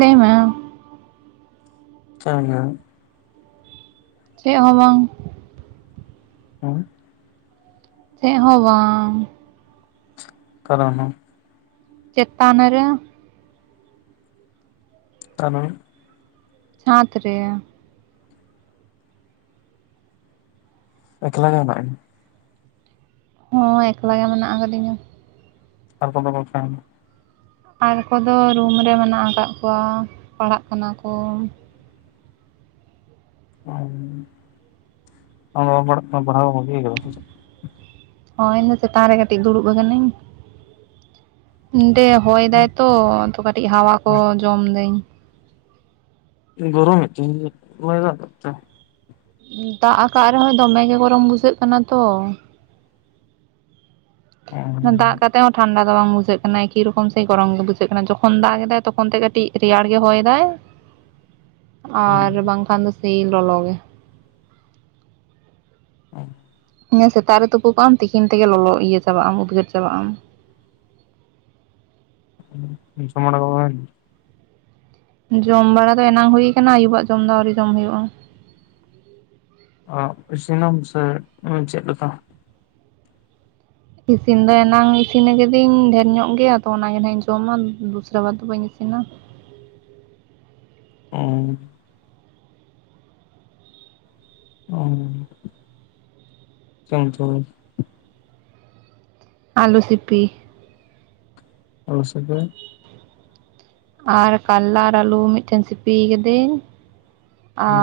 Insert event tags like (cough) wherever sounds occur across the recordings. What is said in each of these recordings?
ᱞᱟᱹᱭ ᱢᱮ ᱾ (inaudible) ᱪᱮᱫ ᱦᱚᱸ ᱵᱟᱝ ᱾ ᱦᱮᱸ ᱾ ᱪᱮᱫ ᱦᱚᱸ ᱵᱟᱝ ᱾ ᱚᱠᱟᱨᱮ ᱢᱮᱱᱟ ᱢᱟ? ᱪᱮᱛᱟᱱ ᱨᱮ ᱾ ᱦᱮᱞᱳ ᱾ ᱪᱷᱟᱸᱫ ᱨᱮ ᱾ ᱮᱠᱞᱟ ᱜᱮ ᱢᱮᱱᱟᱜ ᱢᱮᱭᱟ? ᱦᱳᱭ ᱮᱠᱞᱟ ᱜᱮ ᱢᱮᱱᱟᱜ ᱟᱠᱟᱫᱤᱧᱟ ᱾ ᱟᱨ ᱠᱚᱫᱚ ᱠᱚ ᱚᱠᱟᱭ ᱱᱟ? ᱟᱨ ᱠᱚᱫᱚ ᱨᱩᱢ ᱨᱮ ᱢᱮᱱᱟᱜ ᱟᱠᱟᱫ ᱠᱚᱣᱟ ᱯᱟᱲᱦᱟᱜ ᱠᱟᱱᱟ ᱠᱚ ᱾ (unintelligible) ᱦᱚᱭ ᱤᱧ ᱫᱚ ᱪᱮᱛᱟᱱ ᱨᱮ ᱠᱟᱹᱴᱤᱡ ᱫᱩᱲᱩᱵ ᱟᱠᱟᱱᱟᱹᱧ ᱾ ᱚᱸᱰᱮ ᱦᱚᱭ ᱫᱟᱭ ᱛᱚ ᱛᱚ ᱠᱟᱹᱴᱤᱡ ᱦᱟᱣᱟ ᱠᱚ ᱡᱚᱢ ᱫᱟᱹᱧ ᱾ ᱜᱚᱨᱚᱢ ᱮᱫ ᱛᱮᱦᱮᱧ ᱫᱚ ᱵᱟᱭ ᱫᱟᱜ ᱠᱟᱫ ᱼᱛᱮ ᱾ ᱫᱟᱜ ᱟᱠᱟᱫ ᱨᱮᱦᱚᱸ ᱫᱚᱢᱮ ᱜᱮ ᱜᱚᱨᱚᱢ ᱵᱩᱡᱷᱟᱹᱜ ᱠᱟᱱᱟ ᱛᱚ ᱾ ᱦᱮᱸ ᱾ ᱫᱟᱜ ᱠᱟᱛᱮ ᱦᱚᱸ ᱴᱷᱟᱱᱰᱟ ᱫᱚ ᱵᱟᱝ ᱵᱩᱡᱷᱟᱹᱜ ᱠᱟᱱᱟ, ᱮᱠᱤ ᱨᱚᱠᱚᱢ ᱥᱮ ᱜᱚᱨᱚᱢ ᱜᱮ ᱵᱩᱡᱷᱟᱹᱜ ᱠᱟᱱᱟ ᱾ ᱡᱚᱠᱷᱚᱱ ᱫᱟᱜ ᱮᱫᱟᱭ ᱛᱚᱠᱷᱚᱱ ᱛᱮ ᱠᱟᱹᱴᱤᱡ ᱾ ᱨᱮᱭᱟᱲ ᱜᱮ ᱦᱚᱭ ᱮᱫᱟᱭ ᱾ (inaudible) ᱟᱨ ᱵᱟᱝ ᱠᱷᱟᱱ ᱫᱚ ᱥᱮᱭ ᱞᱚᱞᱚ ᱜᱮ ᱾ (inaudible) ᱤᱱᱟᱹ ᱥᱮᱛᱟᱜ ᱨᱮ ᱛᱩᱯᱩ ᱠᱚᱜᱼᱟᱢ ᱛᱤᱠᱤᱱ ᱛᱮᱜᱮ ᱞᱚᱞᱚ ᱤᱭᱟᱹ ᱪᱟᱵᱟᱜ ᱟᱢ ᱩᱫᱽᱜᱟᱹᱨ ᱪᱟᱵᱟᱜ ᱟᱢ ᱾ ᱦᱩᱸ, ᱡᱚᱢ ᱵᱟᱲᱟ ᱦᱩᱭ ᱮᱱᱟ? ᱡᱚᱢ ᱵᱟᱲᱟ ᱫᱚ ᱮᱱᱟᱝ ᱦᱩᱭ ᱟᱠᱟᱱ, ᱟᱭᱩᱵᱟᱜ ᱡᱚᱢ ᱫᱚ ᱟᱹᱣᱨᱤ ᱡᱚᱢ ᱦᱩᱭᱩᱜᱼᱟ ᱾ ᱚ, ᱤᱥᱤᱱ ᱟᱢ ᱥᱮ ᱪᱮᱫ ᱞᱮᱠᱟ? ᱤᱥᱤᱱ ᱫᱚ ᱮᱱᱟᱝ ᱤᱥᱤᱱ ᱠᱤᱫᱟᱹᱧ ᱰᱷᱮᱨ ᱧᱚᱜ ᱜᱮ ᱟᱫᱚ ᱚᱱᱟ ᱜᱮ ᱱᱟᱜ ᱤᱧ ᱡᱚᱢᱟ ᱫᱩᱥᱨᱟ ᱵᱟᱨ ᱫᱚ ᱵᱟᱹᱧ ᱤᱥᱤᱱᱼᱟ ᱾ ᱚᱸ᱾ ᱚ, ᱪᱮᱫ ᱩᱛᱩ (unintelligible) ᱟᱞᱩ ᱥᱤᱯᱤ ᱾ ᱟᱞᱩ ᱥᱤᱯᱤ ᱾ ᱟᱨ ᱠᱟᱞᱞᱟ ᱟᱨ ᱟᱞᱩ ᱢᱤᱫᱴᱮᱱ ᱥᱤᱯᱤ ᱠᱟᱹᱫᱟᱹᱧ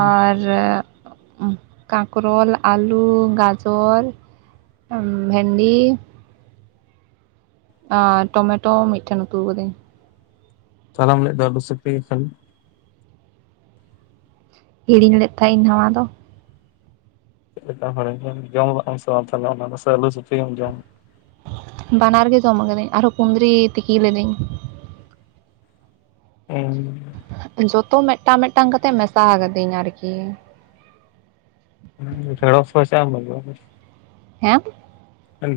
ᱟᱨ (unintelligible) ᱠᱟᱠᱨᱳᱞ, ᱟᱞᱩ, ᱜᱟᱡᱚᱨ ᱵᱷᱮᱱᱰᱤ, ᱟᱨ ᱴᱚᱢᱮᱴᱳ ᱢᱤᱫᱴᱷᱮᱱ ᱩᱛᱩ ᱟᱠᱟᱫᱟᱹᱧ ᱾ ᱛᱟᱦᱚᱞᱮᱢ ᱞᱟᱹᱭᱮᱫ ᱫᱚ ᱟᱞᱩ ᱥᱤᱯᱤ ᱮᱠᱷᱮᱱ ᱾ ᱦᱤᱲᱤᱧ ᱞᱮᱫ ᱛᱟᱦᱮᱸ ᱤᱧ ᱱᱚᱣᱟ ᱫᱚ ᱾ ᱪᱮᱫ ᱞᱮᱠᱟᱢ ᱦᱤᱲᱤᱧ ᱞᱮᱜᱼᱟ ᱡᱚᱢ ᱠᱮᱜᱼᱟᱢ ᱥᱮ ᱵᱟᱝ ᱛᱟᱦᱚᱞᱮ ᱚᱱᱟ ᱫᱚ ᱥᱮ ᱟᱞᱩ ᱥᱩᱯᱤᱢ ᱡᱚᱢ? ᱵᱟᱱᱟᱨ ᱜᱮ ᱡᱚᱢ ᱠᱟᱹᱫᱟᱹᱧ ᱟᱨᱦᱚᱸ ᱠᱩᱸᱫᱽᱨᱤ ᱛᱤᱠᱤ ᱞᱤᱫᱟᱹᱧ ᱾ (unintelligible) ᱡᱚᱛᱚ ᱢᱤᱫᱴᱟᱝ ᱢᱤᱫᱴᱟᱝ ᱠᱟᱛᱮ ᱢᱮᱥᱟ ᱠᱟᱹᱫᱤᱧ ᱟᱨᱠᱤ ᱾ ᱵᱷᱮᱲᱚᱥ ᱯᱚᱭᱥᱟᱹ ᱮᱢ ᱦᱩᱭᱩᱜᱼᱟ ᱾ ᱦᱮᱸ?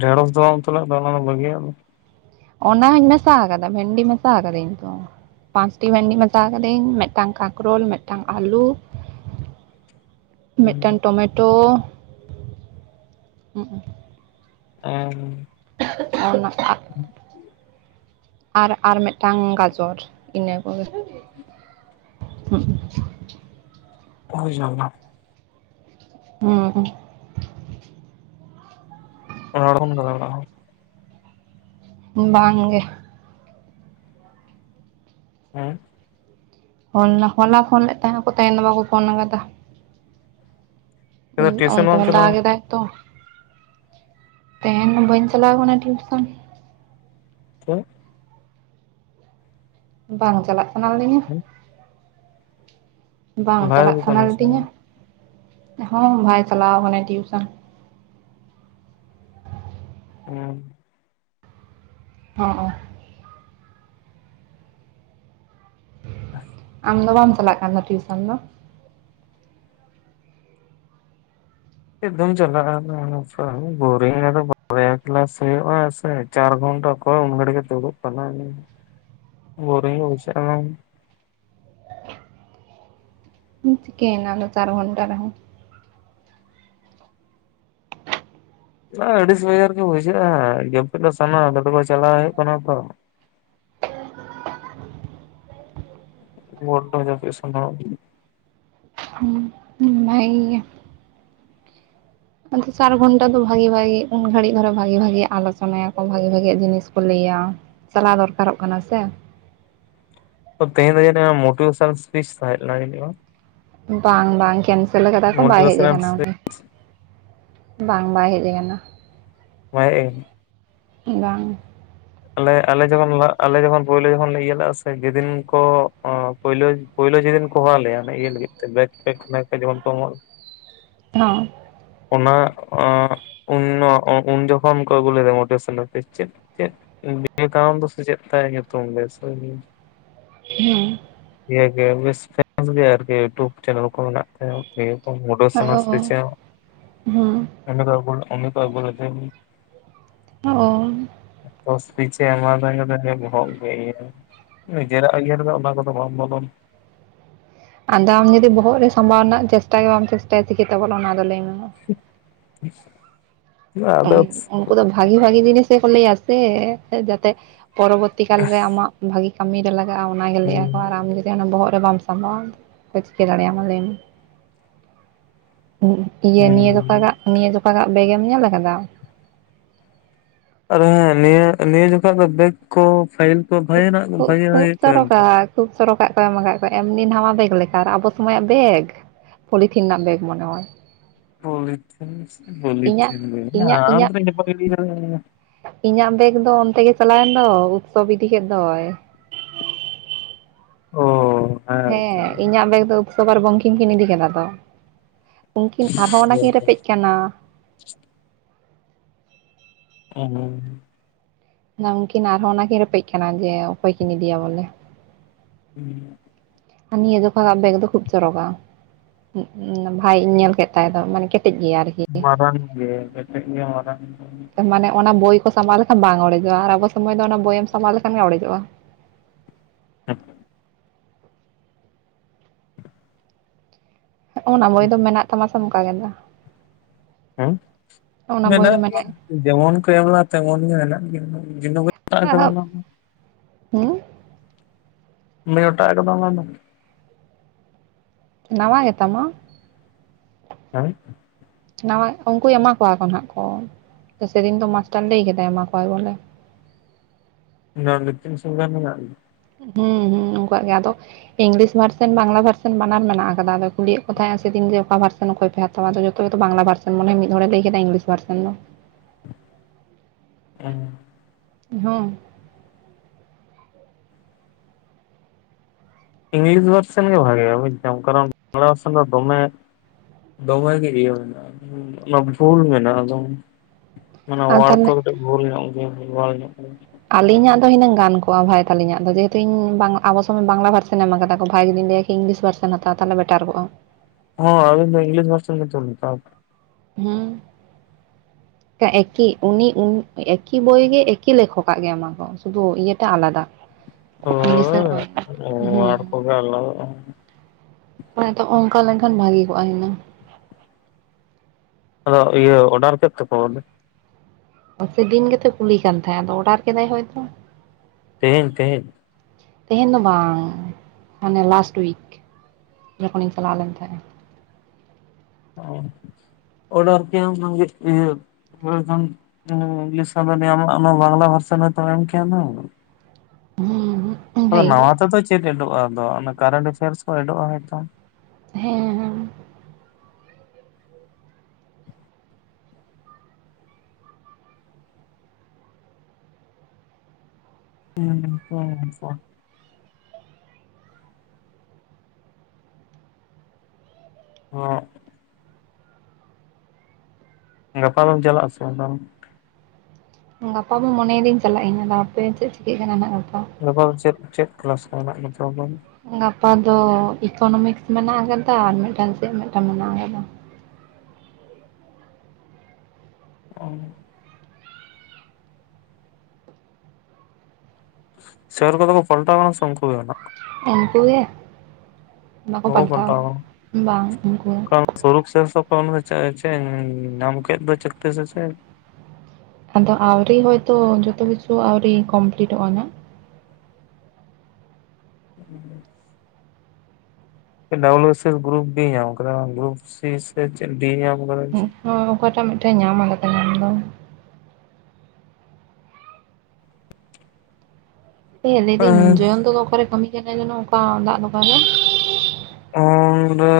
ᱰᱷᱮᱲᱚᱥ ᱫᱚ ᱵᱟᱢ ᱩᱛᱩ ᱞᱮᱫ ᱫᱚ ᱚᱱᱟ ᱫᱚ ᱵᱟᱜᱤᱭᱟᱜ ᱫᱚ ᱾ ᱚᱱᱟ ᱦᱚᱧ ᱢᱮᱥᱟ ᱟᱠᱟᱫᱟ, ᱵᱷᱮᱱᱰᱤ ᱢᱮᱥᱟ ᱟᱠᱟᱫᱟᱹᱧ ᱛᱚ ᱾ ᱯᱟᱸᱪᱴᱤ ᱵᱷᱮᱱᱰᱤ ᱢᱮᱥᱟᱣ ᱠᱟᱹᱫᱟᱹᱧ ᱢᱤᱫᱴᱟᱝ ᱠᱟᱠᱨᱳᱞ, ᱢᱤᱫᱴᱟᱝ ᱟᱹᱞᱩ ᱾ (inaudible) ᱢᱤᱫᱴᱟᱝ ᱴᱚᱢᱮᱴᱳ ᱾ ᱚ ᱾ (unintelligible) (inaudible) ᱟᱨ ᱟᱨ ᱢᱤᱫᱴᱟᱝ ᱜᱟᱡᱚᱨ ᱤᱱᱟᱹ ᱠᱚᱜᱮ᱾ (unintelligible) ᱦᱳᱭ ᱡᱚᱢ (unintelligible) ᱦᱩᱸ᱾ ᱨᱚᱲ (inaudible) ᱵᱟᱝ ᱜᱮ ᱾ ᱦᱮᱸ? ᱦᱚᱞᱟᱼᱦᱚᱞᱟ ᱯᱷᱚᱱ ᱞᱮᱫ ᱛᱟᱦᱮᱸᱱᱟ, ᱠᱚ ᱛᱟᱦᱮᱸᱱ ᱵᱟᱠᱚ ᱯᱷᱚᱱ ᱟᱠᱟᱫᱟ ᱴᱤᱭᱩᱥᱚᱱ ᱚᱱᱛᱮ ᱵᱟᱢ ᱦᱚᱸ ᱪᱟᱞᱟᱣ ᱫᱟᱜ ᱠᱮᱫᱟᱭ ᱛᱚ ᱾ ᱛᱮᱦᱮᱧ ᱵᱟᱹᱧ ᱪᱟᱞᱟᱣ ᱟᱠᱟᱱᱟ ᱴᱤ (inaudible) ᱪᱮ ᱵᱟᱝ ᱪᱟᱞᱟᱜ ᱥᱟᱱᱟ ᱞᱤᱧᱟ ᱵᱟᱝ ᱵᱷᱟᱜᱮ ᱪᱟᱞᱟᱜ ᱜᱮ ᱥᱟᱱᱟ ᱠᱟᱱᱟ ᱥᱮ ᱞᱤᱫᱤᱧᱟ ᱦᱚᱸ ᱵᱟᱭ ᱪᱟᱞᱟᱣ ᱟᱠᱟᱱᱟ ᱴᱤᱭᱩᱥᱚᱱ ᱦᱮᱸ ᱦᱚᱸᱜᱼᱚ (unintelligible) ᱟᱢ ᱫᱚ ᱵᱟᱢ ᱪᱟᱞᱟᱜ ᱠᱟᱱᱟ ᱴᱤᱭᱩᱥᱚᱱ ᱫᱚ ᱪᱮᱫ ᱫᱚᱢ ᱪᱟᱞᱟᱜᱼᱟ ᱱᱚᱜᱼᱱᱚᱝᱠᱟ ᱵᱳᱨᱤᱝ ᱟᱫᱚ ᱵᱚᱨᱤᱝ ᱠᱮᱞᱟᱥ ᱦᱩᱭᱩᱜᱼᱟ ᱥᱮ ᱪᱟᱨ ᱜᱷᱟᱱᱴᱟ ᱚᱠᱚᱭ ᱩᱱ ᱜᱟᱹᱲᱤᱠ ᱮ ᱫᱩᱲᱩᱜ ᱥᱟᱱᱟ ᱮᱭᱟ ᱵᱳᱨᱤᱝ ᱜᱮ ᱵᱩᱡᱷᱟᱜᱼᱟ ᱪᱤᱠᱟᱹ ᱮᱱᱟ ᱟᱫᱚ ᱪᱟᱨ ᱜᱷᱚᱱᱴᱟ ᱨᱮᱦᱚᱸ ᱟᱹᱲᱤᱥ ᱵᱮᱡᱟᱨ ᱜᱮ ᱵᱩᱡᱷᱟᱹᱜᱼᱟ ᱡᱟᱹᱯᱤᱫ ᱫᱚ ᱥᱟᱱᱟ ᱦᱟ ᱱᱚᱰᱮ ᱢᱟ ᱡᱟᱞᱟ ᱦᱩᱭᱩᱜ ᱠᱟᱱᱟ ᱛᱚ ᱠᱚᱰᱟ ᱡᱟᱹᱯᱤᱫ ᱥᱟᱱᱟ ᱦᱩᱸ ᱵᱷᱟᱹᱜᱤ ᱜᱮ ᱟᱫᱚ ᱪᱟᱨ ᱜᱷᱚᱱᱴᱟ ᱫᱚ ᱵᱷᱟᱜᱤ ᱵᱷᱟᱜᱤ ᱩᱱ ᱜᱷᱟᱹᱲᱤᱡ ᱫᱷᱚᱨᱟ ᱵᱷᱟᱜᱤ ᱵᱷᱟᱜᱤ ᱟᱞᱳᱪᱚᱱᱟ ᱭᱟᱠᱚ ᱵᱷᱟᱜᱤ ᱵᱷᱟᱜᱤ ᱡᱤᱱᱤᱥ ᱠᱚ ᱞᱟᱹᱭᱟ ᱪᱟᱞᱟᱣ ᱫᱚᱨᱠᱟᱨᱚᱜ ᱠᱟᱱᱟ ᱥᱮ ᱛᱮᱦᱮᱧ ᱫᱚ ᱡᱟᱹᱱᱤᱡ ᱢᱳᱴᱤᱵᱷᱮᱥᱚᱱ ᱮᱥᱯᱤᱥ ᱛᱟᱦᱮᱸ ᱛᱟᱦᱮ ᱞᱮᱱᱟ ᱡᱟᱹᱱᱤᱡ ᱵᱟᱝ ᱵᱟᱝ ᱵᱟᱝ ᱠᱮᱱᱥᱮᱞ ᱟᱠᱟᱫᱟ ᱠᱚ ᱵᱟᱭ ᱦᱮᱡ ᱢᱳᱴᱤᱵᱷᱮᱥᱚᱱᱟᱞ ᱟᱠᱟᱱᱟ ᱥᱯᱤᱪ ᱩᱱᱤ ᱵᱟᱝ ᱵᱟᱭ ᱦᱮᱡ ᱟᱠᱟᱱᱟ ᱵᱟᱭ ᱦᱮᱡ ᱵᱟᱝ ᱟᱞᱮ ᱟᱞᱮ ᱡᱚᱠᱷᱚᱱ ᱟᱞᱮ ᱡᱚᱠᱷᱚᱱ ᱯᱳᱭᱞᱳ ᱡᱚᱠᱷᱚᱱ ᱞᱮ ᱤᱭᱟᱹ ᱞᱮᱜᱼᱟ ᱥᱮ ᱡᱮᱫᱤᱱ ᱠᱚ ᱯᱳᱭᱞᱳ ᱯᱳᱭᱞᱳ ᱡᱮᱫᱤᱱ ᱠᱚ ᱦᱚᱦᱚ ᱟᱜ ᱞᱮᱭᱟ ᱚᱱᱟ ᱤᱭᱟᱹ ᱞᱟᱹᱜᱤᱫ ᱛᱮ ᱵᱮᱜ ᱴᱮᱠᱥᱴ ᱡᱮᱢᱚᱱ᱾ (unintelligible) ᱚᱱᱟ ᱩᱱ ᱩᱱ ᱡᱚᱠᱷᱚᱱ ᱠᱚ ᱟᱹᱜᱩ ᱞᱮᱫᱮᱭᱟ ᱢᱚᱴᱮ ᱯᱷᱚᱱᱰᱮᱥᱟᱱ ᱥᱮ ᱪᱮᱫ ᱪᱮᱫ ᱵᱤᱵᱮᱠᱟᱱᱟᱱᱫ ᱥᱮ ᱪᱮᱫ ᱛᱟᱭ ᱧᱩᱛᱩᱢ ᱜᱮ ᱦᱮᱸ ᱤᱭᱟᱹ ᱜᱮ ᱵᱮᱥ ᱜᱮ ᱟᱨ ᱠᱤ ᱭᱩᱴᱩᱵᱽ ᱪᱮᱱᱮᱞ ᱠᱚ ᱢᱮᱱᱟᱜᱼᱟ ᱢᱩᱰᱟᱹ ᱥᱚᱱᱚᱥ ᱦᱩᱸ ᱦᱩᱸ (unintelligible) (unintelligible) ᱚ ᱫᱚᱥ ᱯᱤᱪᱷᱤ ᱮᱢᱟ ᱟᱫᱟ ᱮᱜᱟᱛᱮ ᱵᱚᱦᱚᱜ ᱜᱮ ᱤᱭᱟᱹ ᱱᱤᱡᱮᱨᱟᱜ ᱤᱭᱟᱹ ᱨᱮ ᱫᱚ ᱚᱱᱟ ᱫᱚ ᱛᱚ ᱵᱟᱢ ᱵᱚᱞᱚᱱ ᱟᱫᱚ ᱟᱢ ᱡᱩᱫᱤ ᱵᱚᱦᱚᱜ ᱨᱮ ᱥᱟᱢᱵᱟᱣ ᱨᱮᱱᱟᱜ ᱪᱮᱥᱴᱟ ᱜᱮ ᱵᱟᱢ ᱪᱮᱥᱴᱟᱭᱟ ᱪᱤᱠᱟᱹ ᱛᱮ ᱵᱚᱞᱚᱱᱟ ᱟᱫᱚ ᱞᱟᱹᱭ ᱢᱮ ᱢᱟ (unintelligible) ᱟᱫᱚ ᱩᱱᱠᱩ ᱫᱚ ᱵᱷᱟᱜᱤ ᱵᱷᱟᱜᱤ ᱡᱤᱱᱤᱥ ᱜᱮ ᱠᱚ ᱞᱟᱹᱭ ᱟᱥᱮ ᱡᱮᱛᱮ ᱯᱚᱨᱚᱵᱚᱨᱛᱤ ᱠᱟᱞ ᱨᱮ ᱟᱢᱟᱜ ᱵᱷᱟᱜᱤ ᱠᱟᱹᱢᱤ ᱨᱮ ᱞᱟᱜᱟᱜᱼᱟ ᱚᱱᱟᱜᱮ ᱞᱟᱹᱭ ᱦᱩᱸ ᱟᱠᱚ ᱟᱨ ᱟᱢ ᱡᱮ ᱪᱮᱫ ᱦᱚᱸ ᱵᱚᱦᱚᱜ ᱨᱮ ᱵᱟᱢ ᱥᱟᱢᱵᱟᱣᱟ ᱚᱠᱟᱭ ᱪᱤᱠᱟᱹ ᱫᱟᱲᱮ ᱟᱢᱟ ᱞᱟᱹᱭ ᱢᱮ ᱤᱭᱟᱹ ᱱᱤᱭᱟᱹ ᱦᱮᱸ ᱡᱚᱠᱟᱜᱟᱜ ᱱᱤᱭᱟᱹ ᱡᱚᱠᱟᱜᱟᱜ ᱵᱮᱜᱽ ᱮᱢ ᱧᱮᱞ ᱠᱟᱫᱟ ᱟᱨ ᱦᱮᱸ ᱱᱤᱭᱟᱹ ᱱᱤᱭᱟᱹ ᱡᱟᱠᱷᱚᱡ ᱫᱚ ᱵᱮᱜᱽ ᱠᱚ ᱯᱷᱟᱭᱤᱞ ᱠᱚ ᱵᱷᱟᱜᱮ ᱠᱷᱩᱵ ᱵᱷᱟᱜᱮ ᱠᱷᱩᱵ ᱦᱩᱭᱩᱜ ᱠᱟᱱ ᱛᱟᱦᱮᱫ ᱪᱚᱨᱚᱠᱟ ᱠᱷᱩᱵ ᱪᱚᱨᱚᱠᱟᱜ ᱠᱚ ᱮᱢ ᱟᱠᱟᱫ ᱠᱚᱣᱟ ᱮᱢᱱᱤ ᱱᱟᱣᱟ ᱵᱮᱜᱽ ᱞᱮᱠᱟ ᱟᱨ ᱟᱵᱚ ᱥᱚᱢᱚᱭᱟᱜ ᱵᱮᱜᱽ ᱯᱚᱞᱤᱛᱷᱤᱱ ᱨᱮᱱᱟᱜ ᱵᱮᱜᱽ ᱢᱚᱱᱮ ᱦᱚᱭ ᱾ ᱯᱚᱞᱤᱛᱷᱤᱝ, ᱤᱧᱟᱹᱜ ᱯᱚᱞᱤᱛᱷᱤᱝ ᱜᱮ ᱟᱢ ᱴᱷᱮᱱ ᱡᱚᱛᱚ ᱯᱮ ᱤᱫᱤ ᱠᱟᱫᱟ (unintelligible) ᱾ ᱤᱧᱟᱜ ᱵᱮᱜᱽ ᱫᱚ ᱚᱱᱛᱮ ᱜᱮ ᱪᱟᱞᱟᱣᱮᱱ ᱫᱚ ᱩᱛᱥᱚᱵᱽ ᱤᱫᱤ ᱠᱮᱫ ᱫᱚᱭ ᱾ ᱚᱻ ᱾ ᱦᱮᱸ ᱤᱧᱟᱜ ᱵᱮᱜᱽ ᱫᱚ ᱩᱛᱥᱚᱵᱽ ᱟᱨ ᱵᱚᱝᱠᱷᱤᱢ ᱠᱤᱱ ᱤᱫᱤ ᱠᱮᱫᱟ ᱛᱚ ᱾ ᱩᱝᱠᱤᱱ ᱟᱨᱦᱚᱸ ᱚᱱᱟ ᱦᱳᱭ ᱠᱤᱱ ᱨᱮᱯᱮᱡ ᱠᱟᱱᱟ ᱾ ᱩᱸ ᱦᱩᱸ ᱾ ᱩᱝᱠᱤᱱ ᱟᱨᱦᱚᱸ ᱚᱱᱟᱠᱤᱱ ᱨᱮᱯᱮᱡ ᱠᱟᱱᱟ ᱡᱮ ᱚᱠᱚᱭ ᱠᱤᱱ ᱤᱫᱤᱭᱟ ᱵᱚᱞᱮ ᱾ ᱩᱦ ᱾ ᱟᱨ ᱱᱤᱭᱟᱹ ᱡᱚᱠᱷᱟ ᱟᱜ ᱵᱮᱜᱽ ᱫᱚ ᱠᱷᱩᱵᱽ ᱪᱚᱨᱚᱠᱟ ᱾ ᱩᱷ, ᱵᱷᱟᱭᱤᱧ ᱧᱮᱞ ᱠᱮᱫ ᱛᱟᱭ ᱫᱚ ᱢᱟᱱᱮ ᱠᱮᱴᱮᱡ ᱜᱮᱭᱟ ᱟᱨ ᱢᱟᱨᱟᱝ ᱜᱮ ᱠᱮᱴᱮᱡ ᱜᱮ ᱢᱟᱨᱟᱝ ᱾ ᱢᱟᱱᱮ ᱚᱱᱟ ᱵᱳᱭ ᱜ ᱥᱟᱸᱵᱟᱣ ᱞᱮᱠᱷᱟᱱ ᱵᱟᱝ ᱚᱲᱮᱡᱚᱜ-ᱟ ᱟᱨ ᱟᱵᱚ ᱥᱚᱢᱚᱭ ᱫᱚ ᱚᱱᱟ ᱵᱳᱭᱮᱢ ᱥᱟᱸᱵᱟᱣ ᱞᱮᱠᱷᱟᱱ ᱜᱮ ᱚᱲᱮᱡᱚᱜ-ᱟ ᱾ ᱦᱮᱸ ᱾ ᱚᱱᱟ ᱵᱳᱭ ᱫᱚ ᱢᱮᱱᱟᱜ ᱛᱟᱢᱟ ᱥᱮ ᱚᱠᱟ ᱠᱮᱫᱟ? ᱦᱮᱸᱷ, ᱚᱱᱟ ᱵᱳᱭ ᱢᱮᱱᱟᱜ ᱫᱚ ᱜᱮᱭᱟ ᱡᱮᱢᱚᱱ ᱠᱚ ᱮᱢ ᱞᱟᱜ ᱟ ᱛᱮᱢᱚᱱ ᱜᱮ ᱢᱮᱱᱟᱜ ᱜᱮᱭᱟ᱾ ᱟᱜ ᱠᱟᱫᱟᱢ ᱟᱢ ᱫᱚ ᱾ ᱦᱩᱸ ᱾ ᱵᱟᱹᱧ ᱚᱴᱟᱜ ᱠᱟᱫᱟ ᱟᱱᱟ ᱫᱚ ᱾ ᱱᱟᱣᱟ ᱜᱮᱛᱟᱢᱟ? ᱦᱮᱸᱷ ᱾ ᱱᱟᱣᱟ ᱩᱱᱠᱩᱭ ᱮᱢᱟ ᱠᱚᱣᱟ ᱠᱚ ᱱᱟᱦᱟᱜ ᱠᱚ ᱥᱮᱫᱤᱱ ᱫᱚ ᱢᱟᱥᱴᱟᱨ ᱞᱟᱹᱭ ᱠᱮᱫᱟᱭ ᱮᱢᱟ ᱠᱚᱣᱟᱭ ᱵᱚᱞᱮ, ᱾ ᱚᱱᱟ ᱫᱚ ᱛᱤᱱ ᱥᱚ ᱜᱨᱟᱢ ᱢᱮᱱᱟᱜ ᱾ ᱦᱩᱸ ᱦᱩᱸ ᱩᱱᱠᱩᱣᱟᱜ ᱜᱮ ᱟᱫᱚ ᱤᱝᱞᱤᱥ ᱵᱷᱟᱨᱥᱮᱱ ᱵᱟᱝᱞᱟ ᱵᱷᱟᱨᱥᱮᱱ ᱵᱟᱱᱟᱨ ᱢᱮᱱᱟᱜ ᱟᱠᱟᱫᱟ ᱟᱫᱚ ᱠᱩᱞᱤᱭᱮᱫ ᱠᱚ ᱛᱟᱦᱮᱸᱜ ᱥᱮᱹᱫᱤᱱ ᱜᱮ ᱚᱠᱟ ᱵᱷᱟᱨᱥᱮᱱ ᱚᱠᱚᱭ ᱯᱮ ᱦᱟᱛᱟᱣᱟ ᱟᱫᱚ ᱡᱚᱛᱚ ᱜᱮ ᱛᱚ ᱵᱟᱝᱞᱟ ᱵᱷᱟᱨᱥᱮᱱ ᱢᱟᱱᱮ ᱢᱤᱫ ᱦᱚᱲᱮ ᱞᱟᱹᱭ ᱠᱮᱫᱟ ᱤᱝᱞᱤᱥ ᱵᱷᱟᱨᱥᱮᱱ ᱾ ᱫᱚ ᱚᱦ ᱾ ᱮᱯ- ᱦᱚᱸ ᱾ ᱤᱝᱞᱤᱥ ᱵᱷᱟᱨᱥᱮᱱ ᱜᱮ ᱵᱷᱟᱜᱮᱹᱭᱟ ᱵᱩᱡᱽ ᱫᱟᱢ ᱠᱟᱨᱚᱱ ᱵᱟᱝᱞᱟ ᱵᱷᱟᱨᱥᱮᱱ ᱫᱚ ᱫᱚᱢᱮ ᱫᱚᱢᱮ ᱜᱮ ᱤᱭᱟᱹᱢᱮᱱᱟᱜ ᱚᱱᱟ ᱵᱷᱩᱞ ᱢᱮᱱᱟᱜ ᱟᱫᱚ ᱾ ᱢᱟᱱᱮ ᱟᱨ ᱚᱣᱟᱲ ᱠᱚ ᱛᱟᱦᱚᱞᱮ ᱠᱟᱹᱴᱤᱡ ᱵᱷᱩᱞ ᱧᱚᱜ ᱜᱮᱭᱟ ᱵᱷᱟᱞ ᱧᱚᱜ ᱜᱮᱭᱟ, ᱾ ᱟᱞᱤᱧᱟᱜ ᱫᱚ ᱦᱤᱱᱟᱹᱝ ᱜᱟᱱ ᱠᱚᱜ ᱵᱷᱟᱭ ᱛᱟᱹᱞᱤᱧᱟᱜ ᱫᱚ ᱡᱮᱹᱦᱮᱹᱛᱩ ᱤᱧ ᱟᱵᱚ ᱥᱚᱢᱚᱭ ᱵᱟᱝᱞᱟ ᱵᱷᱟᱨᱥᱮᱱ ᱧᱟᱢ ᱠᱟᱫᱟ ᱠᱚ ᱵᱷᱟᱭ ᱡᱩᱫᱤ ᱞᱟᱹᱭ ᱾ ᱤᱝᱞᱤᱥ ᱵᱷᱟᱨᱥᱮᱱ ᱦᱟᱛᱟᱣ ᱛᱟᱞᱦᱮ ᱵᱮᱴᱟᱨ ᱠᱚᱜ-ᱟ ᱾ ᱦᱚᱸ ᱟᱧᱤᱱ ᱫᱚ ᱤᱝᱞᱤᱥ ᱵᱷᱟᱨᱥᱮᱱ ᱜᱮᱛᱚ ᱞᱤᱧ ᱦᱟᱛᱟᱣ ᱾ ᱦᱩᱸᱦ ᱾ (inaudible) ᱾ ᱮᱠᱤ ᱩᱱᱤ ᱩᱱ ᱮᱠᱤ ᱵᱳᱭ ᱜᱮ ᱮᱠᱤ ᱞᱮᱠᱷᱚ ᱠᱟᱜ ᱜᱮ ᱚᱱᱟ ᱠᱚ ᱥᱩᱫᱷᱩ ᱤᱭᱟᱹᱴᱟ ᱟᱞᱟᱫᱟ ᱾ (inaudible) ᱯᱷᱟᱸᱠᱟ ᱜᱮᱭᱟ ᱾ (unintelligible) ᱦᱮᱸ ᱠᱚᱜᱮ ᱟᱞᱟᱫᱟᱜᱼᱟ ᱾ ᱚᱱᱮ ᱛᱚ ᱚᱝᱠᱟ ᱞᱮᱱ ᱠᱷᱟᱱ ᱵᱷᱟᱜᱮᱹ ᱠᱚᱜ-ᱟ ᱦᱤᱱᱟᱹ ᱟᱫᱚ ᱤᱭᱟᱹ ᱚᱰᱟᱨ ᱠᱮᱫ ᱛᱮᱠᱚ ᱵᱚᱞᱮ ᱥᱮᱹᱫᱤᱱ ᱜᱮᱛᱚᱭ ᱠᱩᱞᱤ ᱠᱟᱱ ᱛᱟᱦᱮᱸ ᱟᱫᱚ ᱚᱲᱟᱨ ᱠᱮᱫᱟᱭ ᱦᱚᱭᱛᱚ ᱾ ᱛᱮᱹᱦᱮᱹᱧ, ᱛᱮᱹᱦᱮᱹᱧ, ᱾ ᱛᱮᱹᱦᱮᱹᱧ ᱫᱚ ᱵᱟᱝ ᱢᱟᱱᱮ ᱞᱟᱻᱥᱴ ᱩᱭᱤᱠ ᱾ ᱡᱚᱠᱷᱚᱱᱤᱧ ᱪᱟᱞᱟᱣ ᱞᱮᱱ ᱛᱟᱦᱮᱸᱫ ᱚ‌ ᱚᱰᱟᱨ (unintelligible) ᱚᱱᱮ ᱠᱷᱚᱱ ᱤᱝᱞᱤᱥ ᱦᱚᱸᱵᱤᱱ ᱧᱟᱢᱟ ᱵᱟᱝᱞᱟ ᱵᱷᱟᱨᱥᱮᱱ (inaudible) ᱦᱮᱸ ᱦᱩᱸ᱾ ᱟᱫᱚ ᱵᱷᱟᱹᱜᱤ ᱠᱚ ᱱᱟᱣᱟ ᱛᱮᱫᱚ ᱪᱮᱫ ᱮᱰᱚᱜ-ᱟ ᱟᱫᱚ ᱠᱟᱨᱮᱱᱴ ᱮᱯᱷᱮᱭᱟᱨᱥ ᱠᱚ ᱩᱰᱚᱜ-ᱟ ᱦᱚᱭᱛᱚ ᱦᱮᱸ ᱦᱮᱸ᱾ (inaudible) (inaudible) ᱜᱟᱯᱟ ᱫᱚᱢ ᱪᱟᱞᱟᱜ ᱟᱥᱮ ᱵᱟᱝ ᱛᱟᱦᱚᱞᱮ? ᱜᱟᱯᱟ ᱫᱚᱝ ᱢᱚᱱᱮ ᱫᱤᱧ ᱪᱟᱞᱟᱜ ᱜᱮᱱᱟ ᱟᱫᱚ ᱦᱟᱯᱮ ᱪᱮᱫ ᱪᱤᱠᱟᱹᱜ ᱠᱟᱱᱟ ᱱᱟᱜ ᱜᱟᱯᱟ᱾ ᱜᱟᱯᱟ ᱫᱚ ᱪᱮᱫ ᱪᱮᱫ ᱠᱞᱟᱥ ᱢᱮᱱᱟᱜ (inaudible) ᱜᱟᱯᱟ ᱫᱚ ᱤᱠᱳᱱᱚᱢᱤᱠᱥ ᱢᱮᱱᱟᱜ ᱟᱠᱟᱫᱟ ᱟᱨ ᱢᱤᱫᱴᱟᱝ ᱪᱮᱫ ᱢᱤᱫᱴᱟᱝ ᱢᱮᱱᱟᱜ ᱠᱟᱫᱟ᱾ ᱚ ᱥᱮᱨ ᱠᱚᱫᱚ ᱠᱚ ᱯᱟᱞᱴᱟᱣ ᱠᱟᱱᱟ ᱥᱮ ᱩᱱᱠᱩ ᱜᱮ ᱢᱮᱱᱟᱜ ᱠᱚᱣᱟ? ᱩᱱᱠᱩ ᱜᱮ ᱵᱟᱠᱚ ᱯᱟᱞᱴᱟᱣ ᱠᱟᱱᱟ ᱵᱟᱝ ᱩᱱᱠᱩ ᱜᱮ ᱾ ᱥᱚᱨᱳᱵ ᱥᱮᱨ ᱥᱮ ᱚᱠᱚᱭ ᱪᱮ ᱪᱮ ᱧᱟᱢ ᱠᱮᱫ ᱫᱚᱭ ᱪᱟᱠᱨᱤ ᱥᱮ ᱪᱮᱫ? ᱟᱫᱚ ᱟᱹᱣᱨᱤ ᱦᱚᱭᱛᱚ ᱡᱚᱛᱚ ᱠᱤᱪᱷᱩ ᱟᱹᱣᱨᱤ ᱠᱚᱢᱯᱞᱤᱴᱚᱜ-ᱟ ᱱᱟᱜ᱾ (inaudible) ᱰᱚᱵᱞᱩ ᱥᱮᱨ ᱜᱨᱩᱯ ᱵᱤ ᱧᱟᱢ ᱠᱚᱫᱟ ᱜᱨᱩᱯ ᱥᱤ ᱪᱮᱫ ᱰᱤ ᱧᱟᱢ ᱠᱟᱫᱟ᱾ ᱦᱳᱸ ᱚᱠᱚᱭᱴᱟᱜ ᱢᱤᱫᱴᱮᱱ ᱧᱟᱢ ᱠᱟᱫᱟ ᱧᱟᱢ ᱫᱚ ᱦᱮᱸ ᱞᱟᱹᱭᱫᱟᱹᱧ ᱡᱚᱭᱚᱱᱛᱚ ᱫᱚ ᱚᱠᱟᱨᱮ ᱠᱟᱹᱢᱤ ᱠᱟᱱᱟᱭ ᱡᱮᱱᱚ ᱚᱠᱟ ᱫᱟᱜ ᱫᱚᱠᱟᱱ ᱨᱮ? ᱚᱸᱰᱮ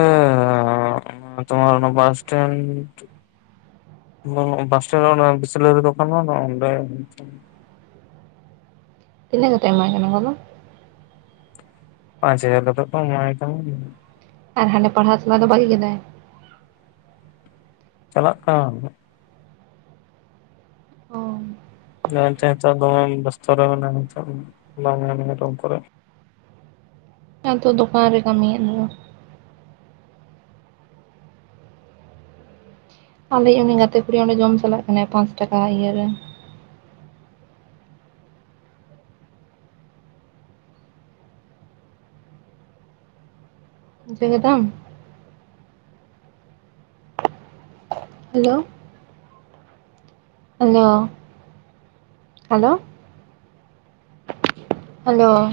ᱚᱱᱮ ᱨᱳᱢᱟᱨ ᱵᱟᱥ ᱥᱴᱮᱱᱰ᱾ ᱵᱟᱥ ᱴᱮᱱᱰ ᱚᱱᱟ ᱵᱤᱥᱞᱟᱹᱨᱤ ᱫᱚᱠᱟᱱ ᱵᱟᱝ ᱢᱮᱱᱟᱜ-ᱟ ᱚᱸᱰᱮ᱾ ᱛᱤᱱᱟᱹᱜ ᱠᱟᱛᱮ ᱮᱢᱟᱭ ᱠᱟᱱᱟ ᱠᱚ ᱟᱫᱚ ᱯᱟᱸᱪ ᱦᱟᱡᱟᱨ ᱠᱟᱛᱮ ᱠᱚ ᱮᱢᱟᱭ ᱠᱟᱱᱟ᱾ ᱟᱨ ᱦᱟᱸᱰᱮ ᱯᱟᱲᱦᱟᱣ ᱪᱟᱞᱟ ᱫᱚ ᱵᱟᱜᱤ ᱠᱮᱫᱟᱭ? ᱪᱟᱞᱟᱜ ᱠᱟᱱᱟᱭ ᱟᱸᱰᱮ ᱦᱚᱸ᱾ ᱚ (inaudible) ᱫᱚᱢᱮ (inaudible) ᱠᱚᱨᱮ ᱟᱫᱚ ᱫᱚᱠᱟᱱ ᱨᱮ ᱠᱟᱹᱢᱤᱭᱮᱫ ᱫᱚᱭ᱾ ᱟᱞᱮᱭᱤᱜ ᱩᱱᱤ ᱜᱟᱛᱮ ᱠᱩᱲᱤ ᱚᱸᱰᱮ ᱡᱚᱢ ᱪᱟᱞᱟᱜ ᱠᱟᱱᱟᱭ ᱯᱟᱸᱪ ᱴᱟᱠᱟ ᱤᱭᱟᱹᱨᱮ ᱵᱩᱡᱷᱟᱹ ᱠᱮᱫᱟᱢ? Hello hello hello. ᱦᱮᱞᱳ